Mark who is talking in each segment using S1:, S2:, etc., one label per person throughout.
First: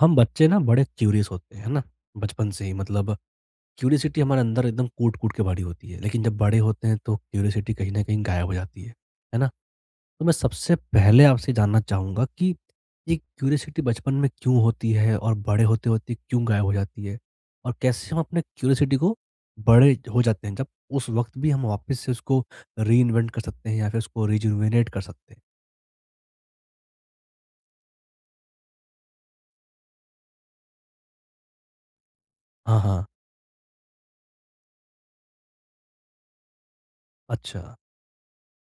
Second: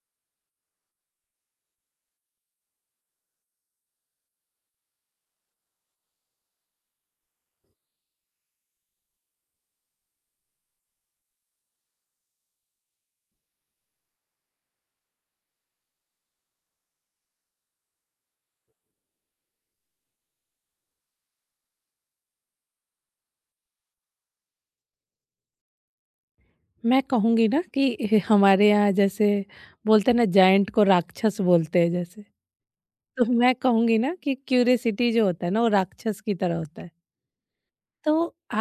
S1: हम बच्चे ना बड़े क्यूरियस होते हैं, है ना? बचपन से ही, मतलब क्यूरियसिटी हमारे अंदर एकदम कूट कूट के भरी होती है, लेकिन जब बड़े होते हैं तो क्यूरियसिटी कहीं ना कहीं गायब हो जाती है ना? तो मैं सबसे पहले आपसे जानना चाहूंगा कि ये क्यूरियसिटी बचपन में क्यों होती है और बड़े होते होते क्यों गायब हो जाती है, और कैसे हम अपने क्यूरियसिटी को, बड़े हो जाते हैं जब, उस वक्त भी हम वापस से उसको री इन्वेंट कर सकते हैं या फिर उसको रिजुविनेट कर सकते हैं।
S2: मैं कहूँगी ना कि हमारे यहाँ जैसे बोलते हैं ना, जायंट को राक्षस बोलते हैं। जैसे
S1: हाँ हाँ।
S2: तो मैं कहूँगी ना कि क्यूरियसिटी जो होता है ना, वो राक्षस की तरह होता है।
S1: अच्छा।
S2: तो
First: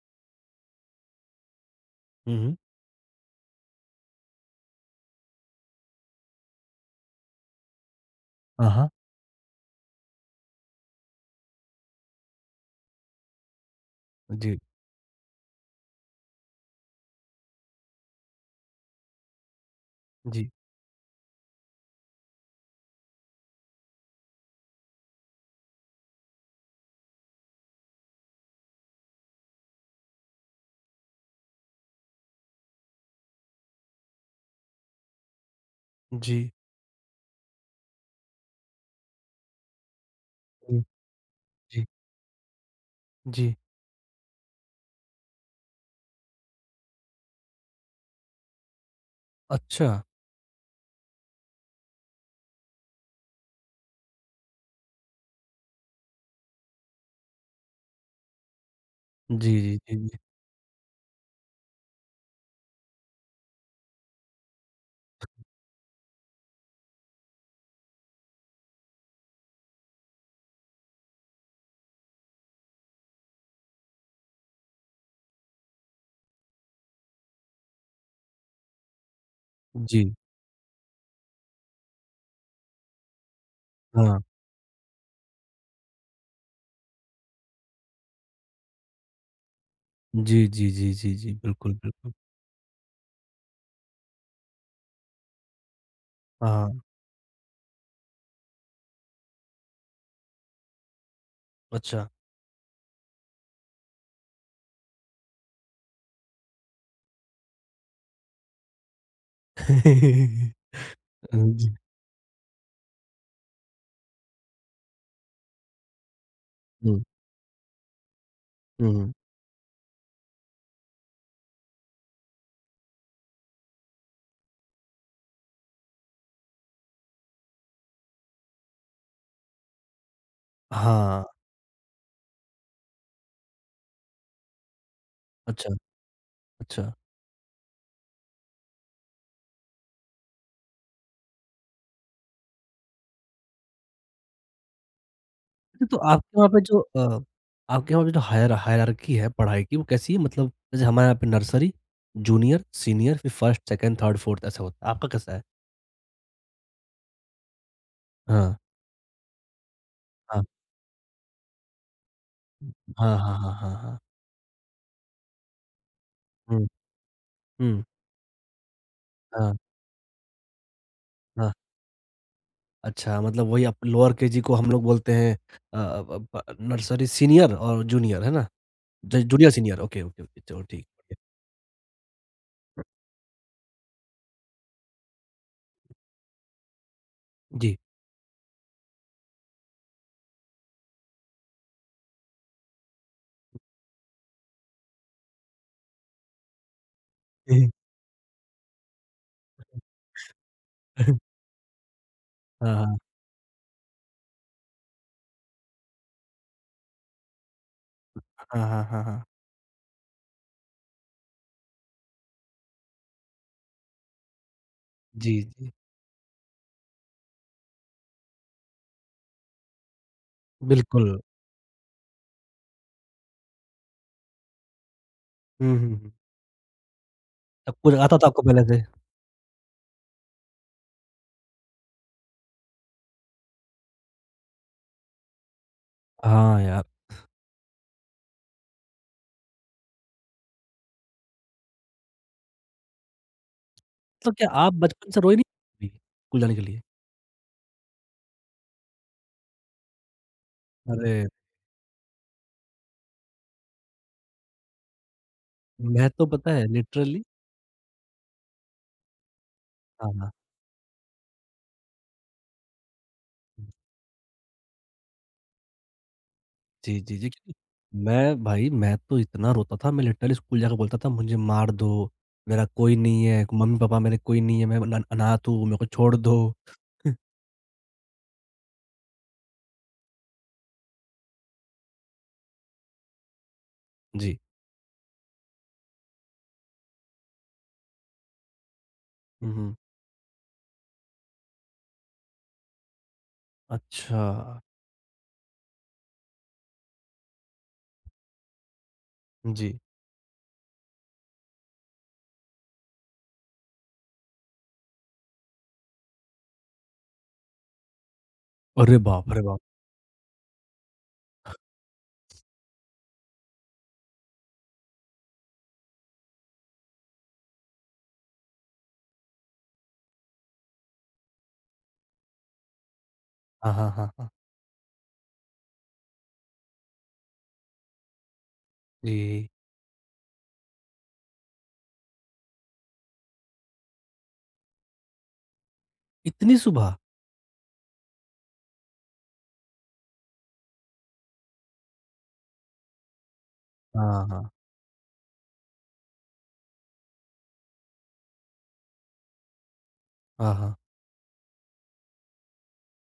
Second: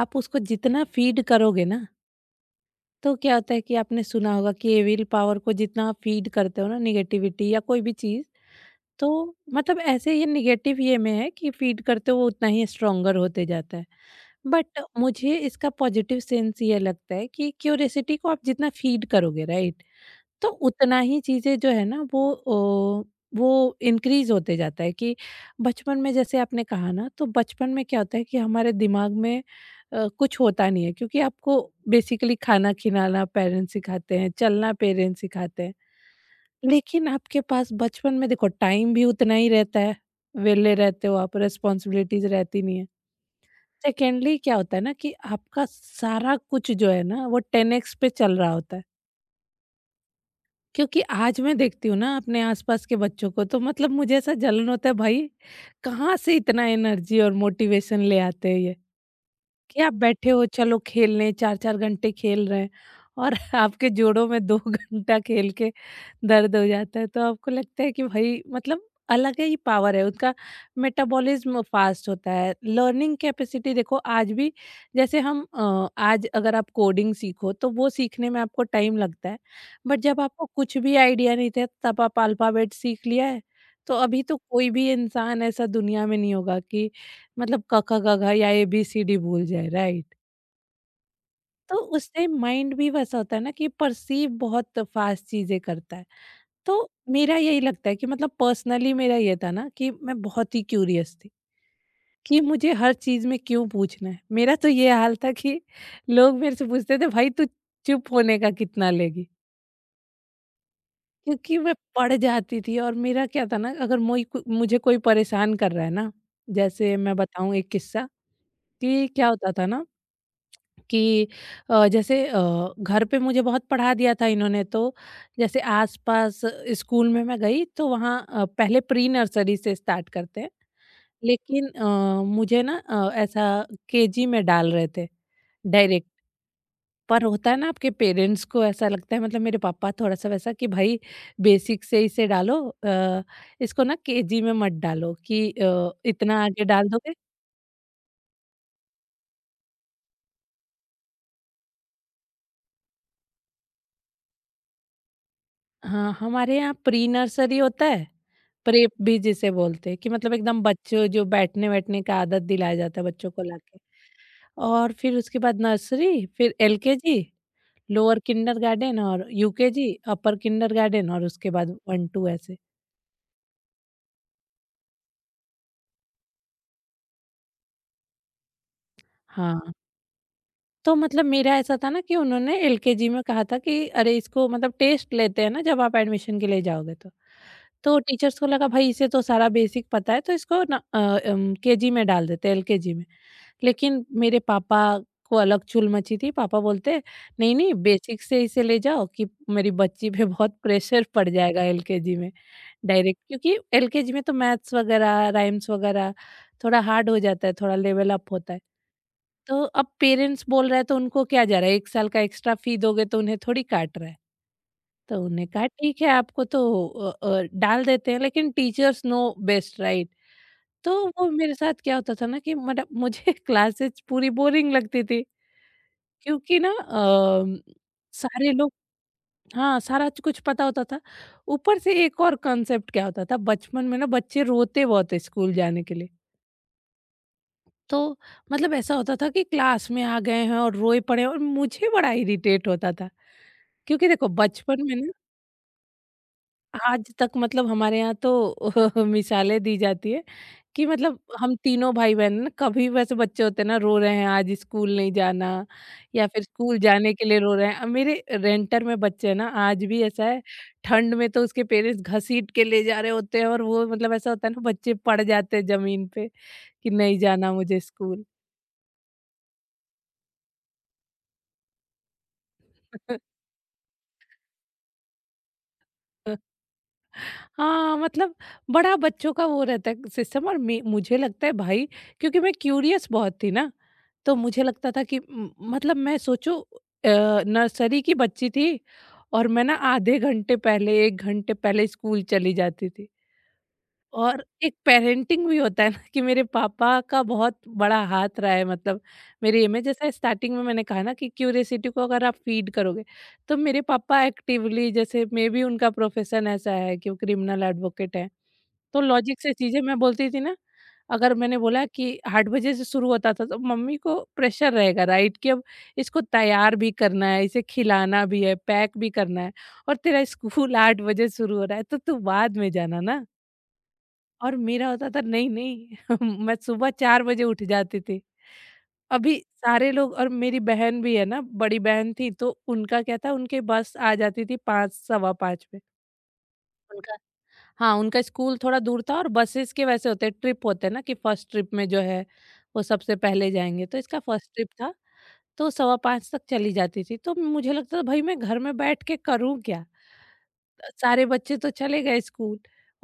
S2: आप उसको जितना फीड करोगे ना,
S1: हम्म।
S2: तो क्या होता है कि आपने सुना होगा कि ये विल पावर को जितना आप फीड करते हो ना, निगेटिविटी या कोई भी चीज़।
S1: हाँ हाँ।
S2: तो मतलब ऐसे ये निगेटिव ये में है कि फीड करते हो वो उतना ही स्ट्रोंगर होते जाता है।
S1: जी।
S2: बट मुझे इसका पॉजिटिव सेंस ये लगता है कि क्यूरियसिटी को आप जितना फीड करोगे राइट, तो
S1: जी।
S2: उतना ही चीज़ें जो है ना वो अ, वो इंक्रीज़ होते जाता है कि बचपन में जैसे आपने कहा ना, तो बचपन में क्या होता है कि हमारे दिमाग में कुछ होता नहीं है, क्योंकि आपको बेसिकली खाना खिलाना पेरेंट्स सिखाते हैं, चलना पेरेंट्स सिखाते हैं।
S1: जी।
S2: लेकिन आपके पास बचपन में देखो टाइम भी उतना ही रहता है, वेले
S1: हुँ,
S2: रहते हो आप,
S1: जी,
S2: रिस्पॉन्सिबिलिटीज़ रहती नहीं है।
S1: जी।
S2: सेकेंडली क्या होता है ना कि आपका सारा कुछ जो है ना वो 10 एक्स पे चल रहा होता है।
S1: अच्छा।
S2: क्योंकि आज मैं देखती हूँ ना अपने आसपास के बच्चों को, तो मतलब मुझे ऐसा जलन होता है भाई, कहाँ से इतना एनर्जी और मोटिवेशन ले आते हैं ये।
S1: जी, जी,
S2: कि आप
S1: जी, जी।
S2: बैठे हो चलो खेलने 4-4 घंटे खेल रहे हैं और आपके जोड़ों में 2 घंटा खेल के दर्द हो जाता है। तो आपको लगता है कि भाई मतलब अलग है, ही पावर है उनका, मेटाबॉलिज्म फास्ट होता है। लर्निंग कैपेसिटी देखो आज भी जैसे हम आज अगर आप कोडिंग सीखो तो वो सीखने में आपको टाइम लगता है। बट
S1: जी।
S2: जब आपको कुछ भी आइडिया नहीं था तब आप अल्फ़ाबेट सीख लिया है। तो
S1: हाँ।
S2: अभी तो कोई भी इंसान ऐसा दुनिया में नहीं होगा कि मतलब क ख ग घ या ए बी सी डी भूल जाए राइट।
S1: जी, जी, जी, जी, जी। बिल्कुल,
S2: तो
S1: बिल्कुल।
S2: उससे माइंड भी वैसा होता है ना कि परसीव बहुत फास्ट चीजें करता है।
S1: हाँ,
S2: तो मेरा यही लगता है कि मतलब पर्सनली मेरा ये था ना कि मैं बहुत ही क्यूरियस थी
S1: अच्छा।
S2: कि मुझे हर चीज में क्यों पूछना है, मेरा तो ये हाल था कि लोग मेरे से पूछते थे भाई तू चुप होने का कितना लेगी। क्योंकि
S1: जी।
S2: मैं पढ़ जाती थी, और मेरा क्या था ना अगर मोई मुझे कोई परेशान कर रहा है ना, जैसे
S1: हुँ,
S2: मैं बताऊं एक किस्सा कि
S1: हुँ।
S2: क्या होता था ना कि जैसे घर पे मुझे बहुत पढ़ा दिया था इन्होंने, तो जैसे आसपास स्कूल में मैं गई तो वहाँ पहले प्री नर्सरी से स्टार्ट करते हैं,
S1: हाँ,
S2: लेकिन मुझे ना ऐसा केजी में डाल रहे थे
S1: अच्छा,
S2: डायरेक्ट।
S1: अच्छा।
S2: पर होता है ना आपके पेरेंट्स को ऐसा लगता है, मतलब मेरे पापा थोड़ा सा वैसा कि भाई बेसिक से इसे डालो, अ, इसको ना केजी में मत डालो कि
S1: अच्छा, तो
S2: इतना आगे डाल दोगे।
S1: आपके वहाँ पे जो हायरार्की है पढ़ाई की, वो कैसी है? मतलब जैसे हमारे यहाँ पे नर्सरी, जूनियर, सीनियर, फिर फर्स्ट, सेकंड, थर्ड, फोर्थ ऐसा होता है। आपका कैसा है?
S2: हाँ, हमारे यहाँ प्री नर्सरी होता है,
S1: हाँ,
S2: प्रेप भी जिसे बोलते हैं कि मतलब
S1: हाँ।
S2: एकदम बच्चों जो बैठने-वैठने का आदत दिलाया जाता है
S1: हाँ,
S2: बच्चों
S1: हाँ,
S2: को
S1: हाँ, हाँ,
S2: लाके,
S1: हाँ।
S2: और फिर उसके बाद नर्सरी, फिर
S1: हुँ,
S2: एलकेजी,
S1: हुँ।
S2: लोअर किंडरगार्टन और
S1: हाँ,
S2: यूकेजी, अपर किंडरगार्टन और उसके
S1: हाँ।
S2: बाद 1-2 ऐसे।
S1: अच्छा, मतलब वही आप लोअर केजी को हम लोग बोलते हैं अ अ, ब नर्सरी, सीनियर और जूनियर, है ना? ज जूनियर
S2: हाँ,
S1: सीनियर, ओके, ओके, ओके, चलो ठीक
S2: तो
S1: है।
S2: मतलब मेरा ऐसा था ना कि उन्होंने एलकेजी में कहा था कि अरे इसको मतलब टेस्ट लेते हैं ना जब आप एडमिशन के लिए जाओगे तो।
S1: जी।
S2: तो टीचर्स को लगा भाई इसे तो सारा बेसिक पता है तो इसको ना केजी में डाल देते हैं एलकेजी में। लेकिन मेरे पापा को अलग चुल मची थी, पापा बोलते नहीं,
S1: जी।
S2: नहीं बेसिक से इसे ले जाओ कि मेरी बच्ची पे बहुत प्रेशर पड़ जाएगा एलकेजी में
S1: हाँ, हाँ।
S2: डायरेक्ट, क्योंकि एलकेजी में तो मैथ्स वगैरह, राइम्स वगैरह थोड़ा हार्ड हो जाता है, थोड़ा लेवल अप होता है।
S1: हाँ, हाँ, हाँ, हाँ।
S2: तो अब पेरेंट्स बोल रहे हैं तो उनको क्या जा रहा है, 1 साल का एक्स्ट्रा फी दोगे तो उन्हें थोड़ी काट रहा है। तो
S1: जी,
S2: उन्होंने कहा
S1: जी।
S2: ठीक है आपको तो डाल देते हैं, लेकिन टीचर्स नो बेस्ट राइट। तो
S1: बिल्कुल।
S2: वो मेरे साथ क्या होता था ना कि मतलब मुझे क्लासेस पूरी बोरिंग लगती थी
S1: हुँ, हुँ, हुँ।
S2: क्योंकि ना
S1: सब कुछ आता था आपको
S2: सारे
S1: पहले
S2: लोग
S1: से?
S2: हाँ, सारा कुछ पता होता था। ऊपर से एक और कॉन्सेप्ट क्या होता था बचपन में ना, बच्चे रोते बहुत है स्कूल जाने के लिए।
S1: हाँ, यार।
S2: तो मतलब ऐसा होता था कि क्लास में आ गए हैं और रोए पड़े हैं और मुझे बड़ा इरिटेट होता था, क्योंकि देखो
S1: तो क्या आप
S2: बचपन में
S1: बचपन
S2: ना
S1: से रोई नहीं कभी स्कूल जाने के लिए?
S2: आज तक मतलब हमारे यहाँ तो मिसालें दी जाती है कि मतलब
S1: अरे!
S2: हम तीनों भाई बहन ना कभी वैसे बच्चे होते हैं ना रो रहे हैं आज स्कूल नहीं जाना,
S1: मैं तो
S2: या फिर
S1: पता है
S2: स्कूल जाने
S1: लिटरली।
S2: के लिए रो रहे हैं। अब मेरे रेंटर में बच्चे हैं ना आज भी
S1: हाँ,
S2: ऐसा
S1: हाँ।
S2: है, ठंड में तो उसके पेरेंट्स घसीट के ले जा रहे होते हैं और वो मतलब ऐसा होता है ना बच्चे पड़ जाते हैं जमीन पे कि
S1: जी, जी,
S2: नहीं
S1: जी, क्योंकि
S2: जाना मुझे स्कूल।
S1: मैं, भाई, मैं तो इतना रोता था, मैं लिटरली स्कूल जाके बोलता था, मुझे मार दो, मेरा कोई नहीं है, मम्मी-पापा मेरे कोई नहीं है, मैं अन अनाथ हूँ, मेरे को छोड़ दो।
S2: हाँ, मतलब बड़ा बच्चों का वो रहता है सिस्टम, और मुझे लगता है भाई क्योंकि मैं क्यूरियस बहुत थी ना, तो
S1: जी।
S2: मुझे लगता था कि मतलब मैं सोचो अ, नर्सरी की बच्ची थी, और
S1: हुँ,
S2: मैं
S1: हुँ।
S2: ना ½ घंटे पहले 1 घंटे पहले स्कूल चली जाती थी।
S1: अच्छा,
S2: और एक पेरेंटिंग भी होता है ना कि मेरे पापा का बहुत बड़ा हाथ रहा है, मतलब मेरे
S1: जी।
S2: में जैसा स्टार्टिंग में मैंने कहा ना कि क्यूरियसिटी को अगर आप फीड करोगे, तो मेरे पापा एक्टिवली जैसे मे बी उनका प्रोफेशन ऐसा है कि वो क्रिमिनल एडवोकेट है।
S1: अरे
S2: तो
S1: बाप
S2: लॉजिक
S1: रे
S2: से
S1: बाप!
S2: चीजें मैं बोलती थी ना, अगर मैंने बोला कि 8 बजे से शुरू होता था तो मम्मी को प्रेशर रहेगा राइट कि अब इसको तैयार भी करना है, इसे खिलाना भी है, पैक भी करना है, और तेरा स्कूल 8 बजे शुरू हो रहा है तो तू बाद में जाना ना।
S1: हाँ, हाँ, हाँ, हाँ।
S2: और मेरा होता था नहीं, नहीं मैं सुबह 4 बजे उठ जाती थी। अभी
S1: जी,
S2: सारे लोग और मेरी बहन भी है ना, बड़ी बहन थी तो उनका क्या था, उनके बस आ जाती थी 5 सवा 5 पे।
S1: इतनी सुबह?
S2: उनका हाँ, उनका स्कूल थोड़ा दूर था और बसेस के वैसे होते हैं ट्रिप होते हैं ना कि फर्स्ट ट्रिप में जो है वो सबसे पहले जाएँगे। तो इसका
S1: हाँ,
S2: फर्स्ट
S1: हाँ।
S2: ट्रिप था तो सवा 5 तक चली जाती थी। तो मुझे लगता था भाई मैं घर में बैठ के करूँ क्या?
S1: हाँ, हाँ।
S2: सारे बच्चे तो चले गए स्कूल,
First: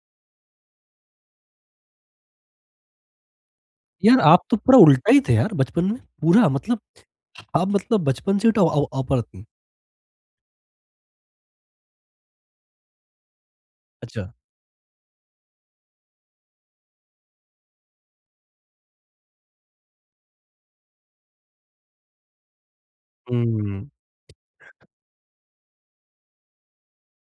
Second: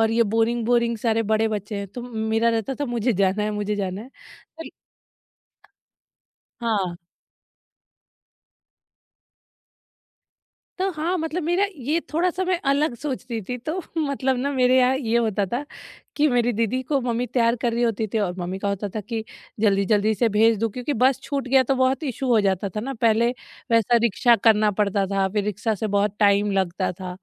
S2: और ये बोरिंग बोरिंग सारे बड़े बच्चे हैं तो मेरा रहता था मुझे जाना है मुझे जाना है।
S1: यार, आप तो
S2: तो
S1: पूरा उल्टा ही थे यार बचपन में, पूरा मतलब।
S2: हाँ,
S1: आप मतलब बचपन से ही तो अपर थी।
S2: तो हाँ मतलब मेरा ये थोड़ा सा मैं अलग सोचती थी तो
S1: अच्छा।
S2: मतलब ना मेरे यहाँ ये होता था कि मेरी दीदी को मम्मी तैयार कर रही होती थी, और मम्मी का होता था कि जल्दी जल्दी से भेज दूँ, क्योंकि बस छूट गया तो बहुत इशू हो जाता था ना पहले,
S1: हुँ,
S2: वैसा रिक्शा करना पड़ता था, फिर रिक्शा से बहुत टाइम लगता था।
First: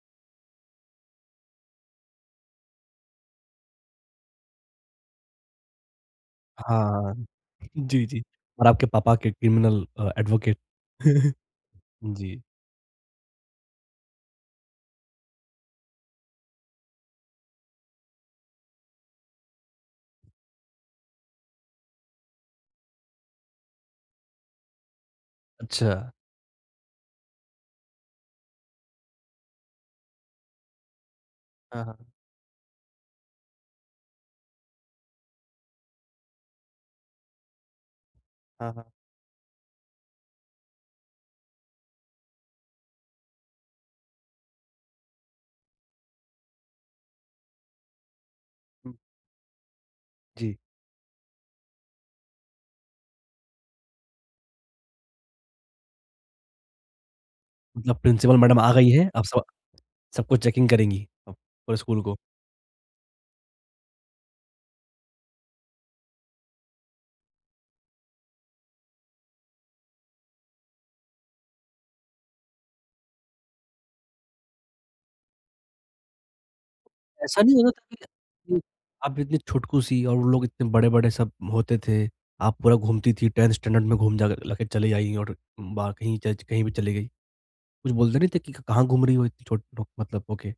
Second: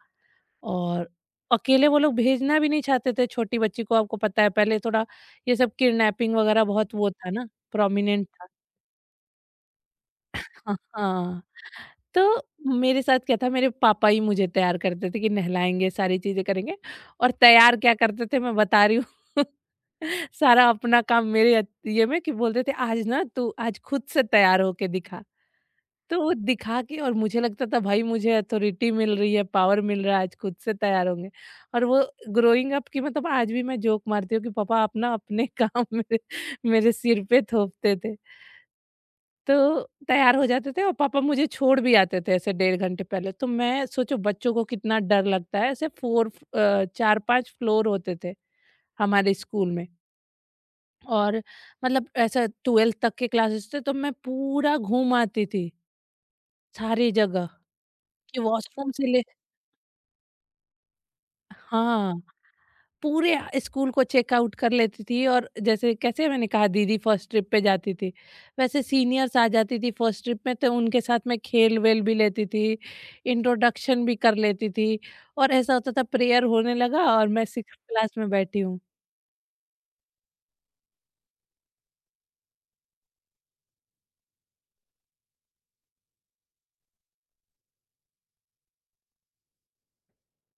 S2: और अकेले वो लोग भेजना भी नहीं चाहते थे छोटी बच्ची को, आपको पता है पहले थोड़ा ये सब किडनैपिंग वगैरह बहुत वो
S1: हाँ।
S2: था ना,
S1: जी, जी।
S2: प्रोमिनेंट था।
S1: और आपके पापा के क्रिमिनल एडवोकेट।
S2: हाँ हाँ। तो
S1: जी।
S2: मेरे साथ क्या था, मेरे पापा ही मुझे तैयार करते थे कि नहलाएंगे सारी चीजें करेंगे, और तैयार क्या करते थे मैं बता रही हूँ सारा अपना काम मेरे ये में कि बोलते थे आज ना तू आज खुद से तैयार होके दिखा।
S1: अच्छा।
S2: तो वो दिखा के और मुझे लगता था भाई मुझे अथॉरिटी मिल रही है, पावर मिल रहा है, आज खुद से तैयार होंगे।
S1: हाँ,
S2: और वो
S1: हाँ।
S2: ग्रोइंग अप की मतलब आज भी मैं जोक मारती हूँ कि पापा आप ना अपने काम मेरे मेरे सिर पे थोपते थे।
S1: हाँ, हाँ।
S2: तो तैयार हो जाते थे और पापा मुझे छोड़ भी आते थे ऐसे 1½ घंटे पहले। तो मैं सोचो बच्चों को कितना डर लगता है, ऐसे 4 4-5 फ्लोर होते थे
S1: हुँ,
S2: हमारे स्कूल में,
S1: जी।
S2: और मतलब ऐसा 12th तक के क्लासेस थे तो मैं पूरा घूम आती थी, सारी जगह।
S1: मतलब प्रिंसिपल
S2: कि
S1: मैडम आ गई
S2: वॉशरूम
S1: हैं,
S2: से ले
S1: अब सब सबको चेकिंग करेंगी, अब पूरे स्कूल को।
S2: हाँ, पूरे स्कूल को चेकआउट कर लेती थी, और जैसे कैसे मैंने कहा दीदी फर्स्ट ट्रिप पे जाती थी, वैसे सीनियर्स आ जाती थी फर्स्ट ट्रिप में, तो उनके साथ मैं खेल-वेल भी लेती थी, इंट्रोडक्शन भी कर लेती थी। और ऐसा होता था प्रेयर होने लगा और
S1: ऐसा
S2: मैं
S1: नहीं
S2: 6th
S1: होता था
S2: क्लास में बैठी
S1: कि
S2: हूँ।
S1: आप इतनी छुटकू सी और वो लोग इतने बड़े-बड़े सब होते थे, आप पूरा घूमती थी, 10th स्टैंडर्ड में घूम जा लेके चली आई और बाहर कहीं च कहीं भी चली गई। कुछ बोलते नहीं थे कि कहाँ घूम रही हो इतनी छोट लो, मतलब ओके।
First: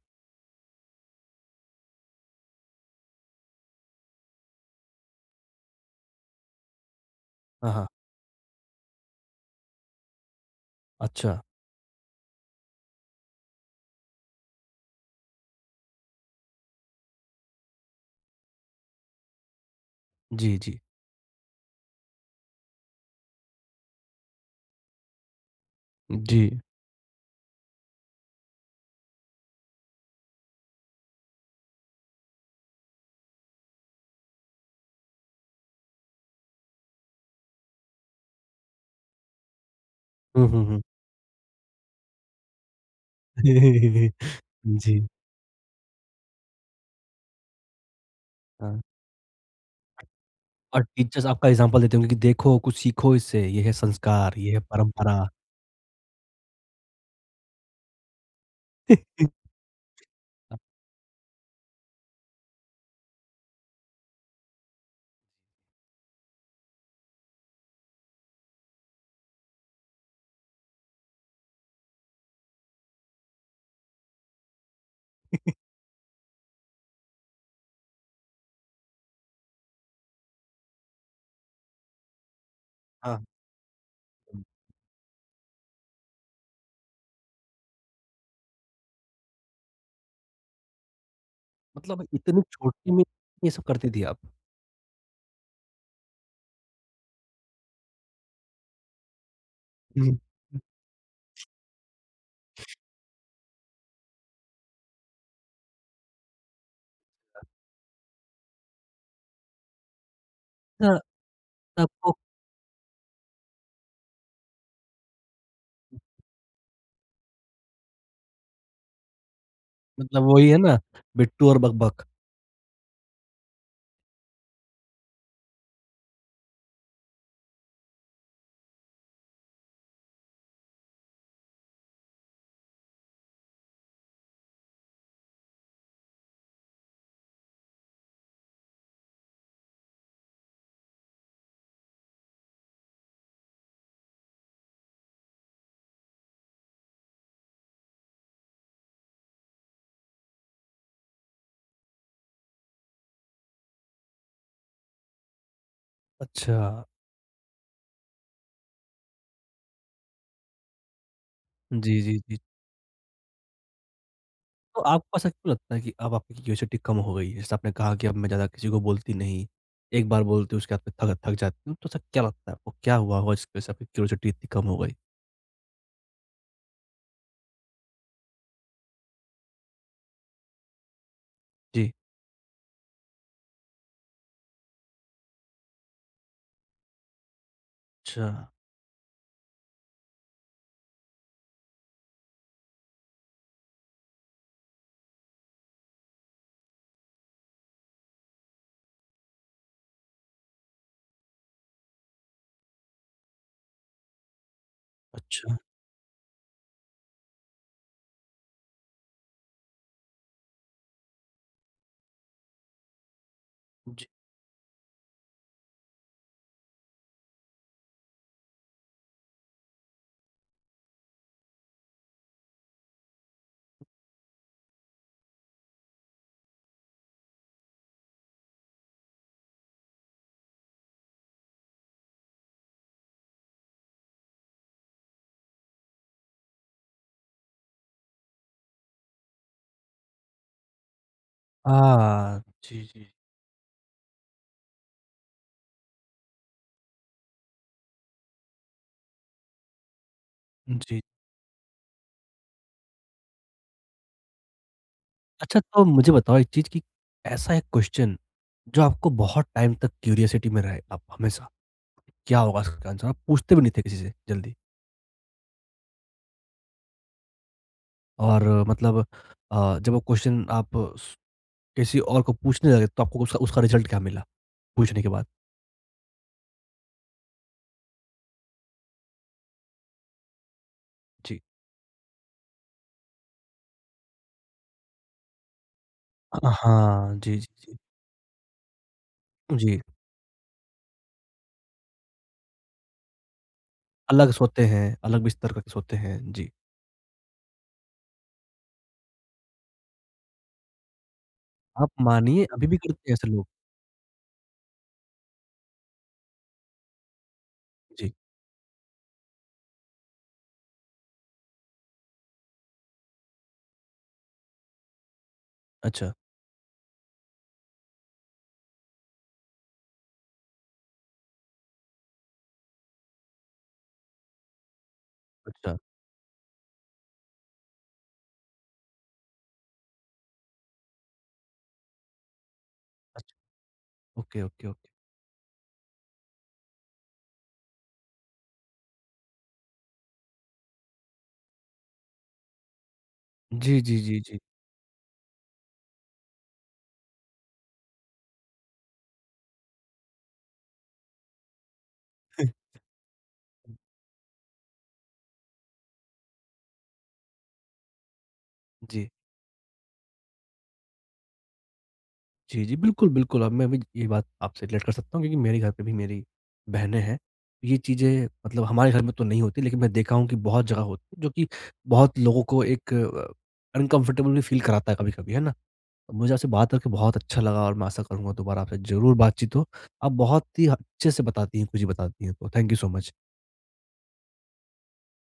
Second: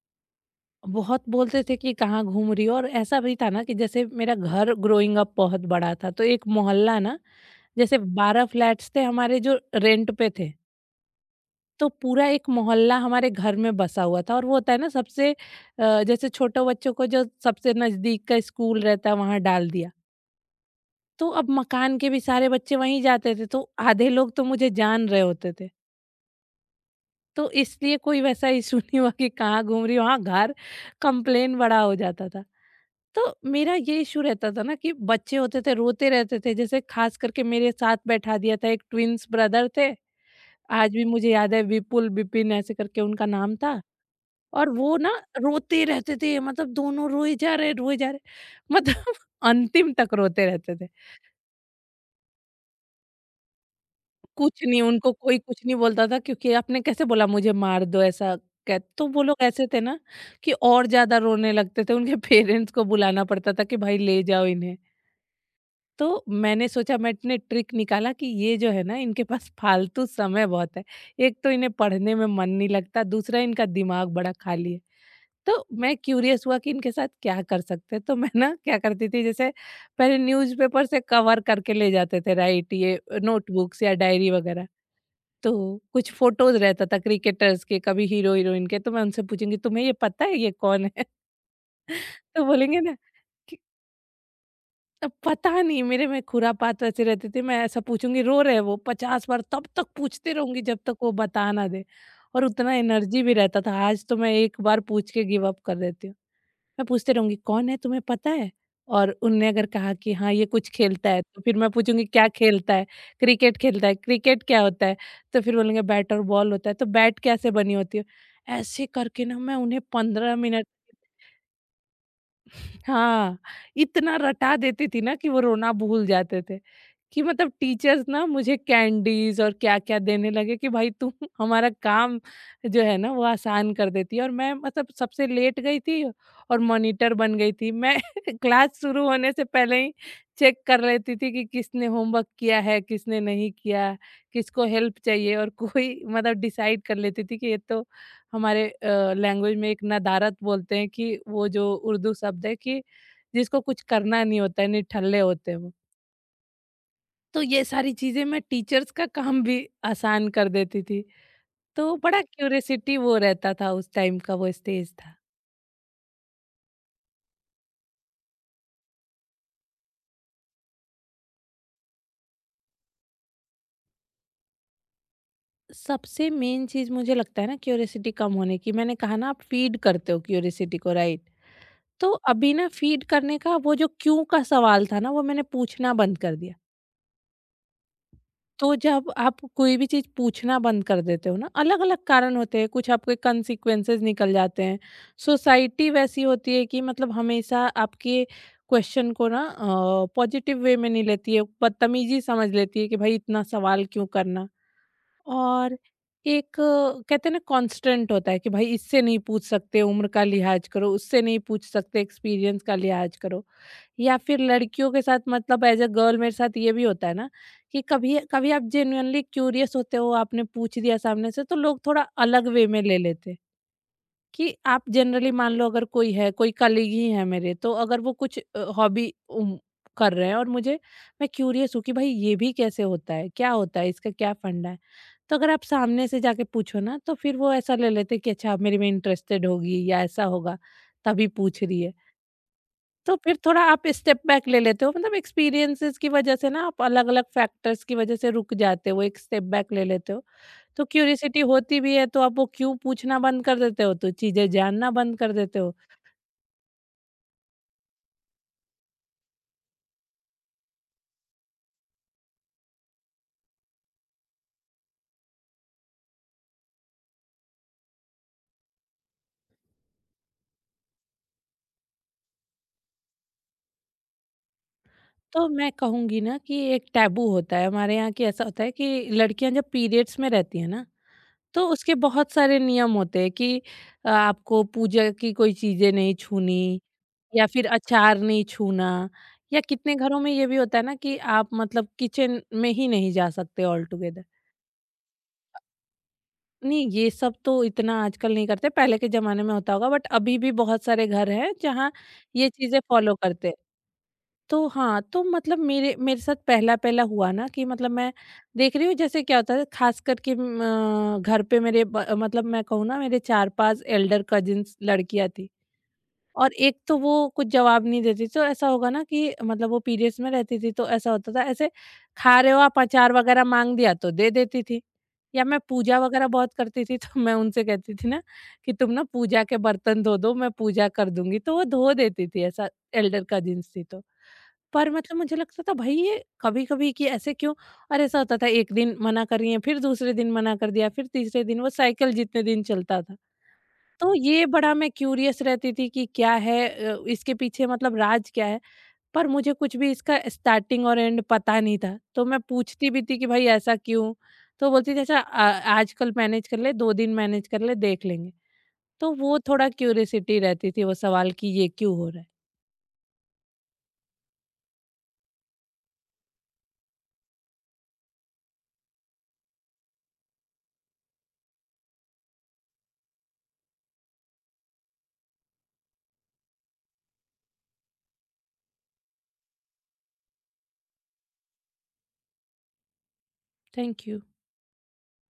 S2: बहुत बोलते थे कि कहाँ घूम रही हो, और ऐसा भी था ना कि जैसे मेरा घर ग्रोइंग अप बहुत बड़ा था, तो एक मोहल्ला ना,
S1: हाँ, हाँ।
S2: जैसे 12 फ्लैट्स थे हमारे जो रेंट पे थे।
S1: अच्छा।
S2: तो पूरा एक मोहल्ला हमारे घर में बसा हुआ था, और वो होता है ना सबसे जैसे छोटे बच्चों को जो सबसे नजदीक का स्कूल रहता है वहां डाल दिया।
S1: जी, जी।
S2: तो अब मकान के भी सारे बच्चे वहीं जाते थे, तो आधे लोग तो मुझे जान रहे होते थे।
S1: जी।
S2: तो इसलिए कोई वैसा इशू नहीं हुआ कि कहाँ घूम रही, वहां घर कंप्लेन बड़ा हो जाता था। तो मेरा ये इशू रहता था ना कि बच्चे होते थे रोते रहते थे जैसे खास करके मेरे साथ बैठा दिया था, एक ट्विंस ब्रदर थे।
S1: हुँ, हुँ, हुँ।
S2: आज भी मुझे याद है, विपुल विपिन ऐसे करके उनका नाम था। और वो
S1: जी।
S2: ना रोते रहते थे। मतलब दोनों रोए जा रहे, रोए जा रहे,
S1: हाँ।
S2: मतलब अंतिम तक रोते रहते
S1: और
S2: थे।
S1: टीचर्स आपका एग्ज़ाम्पल देते होंगे कि देखो, कुछ सीखो इससे, ये है संस्कार, ये है
S2: कुछ नहीं, उनको
S1: परंपरा।
S2: कोई कुछ नहीं बोलता था क्योंकि आपने कैसे बोला, मुझे मार दो ऐसा। कै तो वो लोग ऐसे थे ना कि
S1: अ,
S2: और ज़्यादा रोने लगते थे। उनके पेरेंट्स को बुलाना पड़ता था कि भाई ले जाओ इन्हें। तो मैंने सोचा, मैंने ट्रिक निकाला कि ये जो है ना, इनके पास फालतू समय बहुत है। एक तो इन्हें पढ़ने में मन नहीं लगता, दूसरा इनका दिमाग बड़ा खाली है। तो मैं क्यूरियस हुआ कि इनके साथ क्या कर सकते हैं, तो मैं ना क्या करती थी, जैसे पहले न्यूज़पेपर से कवर करके ले जाते थे राइट, ये
S1: हाँ,
S2: नोटबुक्स या डायरी वगैरह। तो कुछ फोटोज़ रहता था क्रिकेटर्स के, कभी हीरो-हीरोइन के, तो मैं उनसे पूछूँगी, तुम्हें ये पता है ये कौन है?
S1: मतलब इतनी
S2: तो बोलेंगे
S1: छोटी
S2: ना
S1: में ये
S2: कि
S1: सब करती थी आप?
S2: " पता नहीं"। मेरे में खुरापात वैसे रहती थी, मैं ऐसा पूछूँगी, रो रहे हैं वो, 50 बार तब तक
S1: हुँ।
S2: पूछती रहूँगी जब तक वो बता ना दे। और उतना एनर्जी भी रहता था। आज तो मैं एक बार पूछ के गिव अप कर देती हूँ। मैं पूछते रहूँगी, "कौन है, तुम्हें पता है?" और उनने अगर कहा कि हाँ, ये कुछ
S1: अच्छा,
S2: खेलता है, तो फिर मैं पूछूँगी,
S1: आपको,
S2: "क्या खेलता है?" "क्रिकेट खेलता है।" "क्रिकेट क्या होता है?" तो फिर बोलेंगे, "बैट और बॉल होता है।" "तो बैट कैसे बनी होती है?" ऐसे करके ना मैं उन्हें
S1: मतलब
S2: 15
S1: वही है
S2: मिनट,
S1: ना, बिट्टू और बक-बक।
S2: हाँ, इतना रटा देती थी ना कि वो रोना भूल जाते थे। कि मतलब टीचर्स ना मुझे कैंडीज़ और क्या-क्या देने लगे कि भाई तू हमारा काम जो है ना वो आसान कर देती है। और मैं मतलब सबसे लेट गई थी और मॉनिटर बन गई थी। मैं क्लास शुरू होने से पहले ही चेक कर लेती थी कि किसने होमवर्क किया है, किसने नहीं किया, किसको हेल्प चाहिए, और कोई मतलब डिसाइड कर लेती थी कि ये तो हमारे लैंग्वेज में एक नदारत बोलते हैं कि वो जो उर्दू शब्द है कि जिसको कुछ करना नहीं होता है, निठल्ले होते हैं वो।
S1: अच्छा,
S2: तो ये सारी चीज़ें, मैं टीचर्स का काम भी आसान कर देती थी। तो
S1: जी, जी,
S2: बड़ा
S1: जी।
S2: क्यूरियोसिटी वो रहता था, उस टाइम का वो
S1: तो
S2: स्टेज था।
S1: आपको ऐसा क्यों लगता है कि अब आपकी क्यूरियोसिटी कम हो गई है? जैसे आपने कहा कि अब मैं ज़्यादा किसी को बोलती नहीं, एक बार बोलती हूँ उसके बाद में थक थक जाती हूँ, तो ऐसा क्या लगता है आपको, क्या हुआ होगा जिसकी वजह से आपकी क्यूरियोसिटी इतनी कम हो गई?
S2: सबसे मेन चीज़ मुझे लगता है ना क्यूरियोसिटी कम होने की, मैंने कहा ना आप फीड करते हो क्यूरियोसिटी को राइट?
S1: जी।
S2: तो अभी ना फीड करने का वो जो क्यों का सवाल था ना, वो मैंने पूछना बंद कर दिया।
S1: अच्छा,
S2: तो जब आप कोई भी चीज़ पूछना बंद कर देते हो ना, अलग अलग कारण होते हैं, कुछ आपके कंसिक्वेंसेस निकल जाते हैं। सोसाइटी वैसी होती है कि मतलब हमेशा आपके क्वेश्चन को ना पॉजिटिव वे में नहीं लेती है, बदतमीजी समझ लेती है कि भाई इतना सवाल क्यों करना।
S1: अच्छा,
S2: और एक कहते हैं ना कांस्टेंट होता है कि भाई इससे नहीं पूछ सकते, उम्र का लिहाज करो, उससे नहीं पूछ सकते, एक्सपीरियंस का लिहाज करो।
S1: जी।
S2: या फिर लड़कियों के साथ, मतलब एज अ गर्ल मेरे साथ ये भी होता है ना कि कभी कभी आप जेन्युइनली क्यूरियस होते हो, आपने पूछ दिया सामने से, तो लोग थोड़ा अलग वे में ले लेते हैं। कि आप जनरली मान लो अगर कोई है, कोई कलीग ही है मेरे, तो अगर वो कुछ हॉबी कर रहे हैं, और मुझे, मैं क्यूरियस हूँ कि भाई ये भी कैसे होता है? क्या होता है? इसका क्या फंडा है? तो अगर आप सामने से जाके पूछो ना, तो फिर वो ऐसा ले लेते हैं कि अच्छा, अब मेरे में इंटरेस्टेड होगी या ऐसा होगा, तभी पूछ रही है।
S1: हाँ, जी, जी।
S2: तो फिर थोड़ा आप स्टेप बैक ले लेते हो, मतलब एक्सपीरियंसेस की वजह से ना, आप अलग-अलग फैक्टर्स की वजह से रुक जाते हो, एक स्टेप बैक ले लेते हो। तो
S1: जी।
S2: क्यूरियसिटी होती भी है तो आप वो क्यों पूछना बंद कर देते हो, तो चीजें जानना बंद कर देते
S1: अच्छा,
S2: हो।
S1: तो मुझे बताओ एक चीज़ कि ऐसा एक क्वेश्चन जो आपको बहुत टाइम तक क्यूरियोसिटी में रहे, आप हमेशा, क्या होगा इसका आंसर? आप पूछते भी नहीं थे किसी से जल्दी और मतलब जब वो क्वेश्चन आप स किसी और को पूछने लगे, तो आपको उसका उसका रिज़ल्ट क्या मिला पूछने के बाद?
S2: तो मैं कहूंगी ना कि एक टैबू होता है हमारे यहाँ की, ऐसा होता है कि लड़कियां जब पीरियड्स में रहती है ना,
S1: जी।
S2: तो उसके बहुत सारे नियम होते हैं कि आपको पूजा की कोई चीजें नहीं
S1: अ,
S2: छूनी,
S1: हाँ। जी,
S2: या
S1: जी,
S2: फिर
S1: जी।
S2: अचार नहीं छूना, या
S1: जी,
S2: कितने घरों में ये भी होता है ना कि आप मतलब किचन में ही नहीं जा सकते ऑल टुगेदर।
S1: अलग सोते हैं, अलग बिस्तर करके सोते हैं। जी,
S2: नहीं, ये सब तो इतना आजकल नहीं करते, पहले के ज़माने में होता होगा, बट अभी भी बहुत सारे घर हैं
S1: आप
S2: जहाँ
S1: मानिए
S2: ये
S1: अभी भी
S2: चीज़ें
S1: करते हैं
S2: फ़ॉलो
S1: ऐसे लोग।
S2: करते हैं। तो हाँ, तो मतलब मेरे मेरे साथ पहला-पहला हुआ ना कि मतलब मैं
S1: जी,
S2: देख रही हूँ जैसे क्या होता है, ख़ास करके घर पे मेरे ब, मतलब मैं कहूँ ना, मेरे 4-5 एल्डर कज़िन्स लड़कियाँ थी।
S1: अच्छा,
S2: और एक तो वो कुछ जवाब नहीं देती, तो ऐसा होगा ना कि मतलब वो पीरियड्स में रहती थी, तो ऐसा होता था, ऐसे खा रहे हो आप अचार वगैरह मांग दिया तो दे देती थी। या मैं
S1: अच्छा,
S2: पूजा वगैरह बहुत करती थी तो मैं उनसे कहती थी ना कि तुम ना पूजा के बर्तन धो दो, मैं पूजा कर दूंगी, तो वो धो देती थी। ऐसा एल्डर
S1: अच्छा।
S2: कजिन्स थी तो।
S1: Okay, okay, okay.
S2: पर मतलब मुझे लगता था भाई, ये कभी कभी, कि ऐसे क्यों? और ऐसा होता था, एक दिन मना करिए, फिर दूसरे दिन मना कर दिया, फिर तीसरे दिन, वो साइकिल जितने दिन चलता था।
S1: जी, जी,
S2: तो
S1: जी, जी।
S2: ये बड़ा मैं क्यूरियस रहती थी कि क्या है इसके पीछे, मतलब राज क्या है? पर मुझे कुछ भी इसका स्टार्टिंग और एंड पता नहीं था। तो मैं पूछती भी थी कि भाई ऐसा क्यों? तो बोलती थी, अच्छा आजकल मैनेज कर ले, 2 दिन मैनेज कर ले, देख लेंगे।
S1: जी।
S2: तो वो थोड़ा क्यूरियोसिटी रहती थी, वो सवाल कि ये क्यों हो रहा है?
S1: जी, जी। बिल्कुल, बिल्कुल। अब मैं भी ये बात आपसे रिलेट कर सकता हूँ, क्योंकि मेरे घर पे भी मेरी बहनें हैं। ये चीज़ें मतलब हमारे घर में तो नहीं होती, लेकिन मैं देखा हूँ कि बहुत जगह होती है जो कि बहुत लोगों को एक अनकम्फ़र्टेबल भी फ़ील कराता है कभी-कभी, है ना? तो मुझे आपसे बात करके बहुत अच्छा लगा और मैं आशा करूँगा दोबारा आपसे ज़रूर बातचीत हो। आप बहुत ही अच्छे से बताती हैं, कुछ ही बताती हैं। तो thank you so much.
S2: Thank you.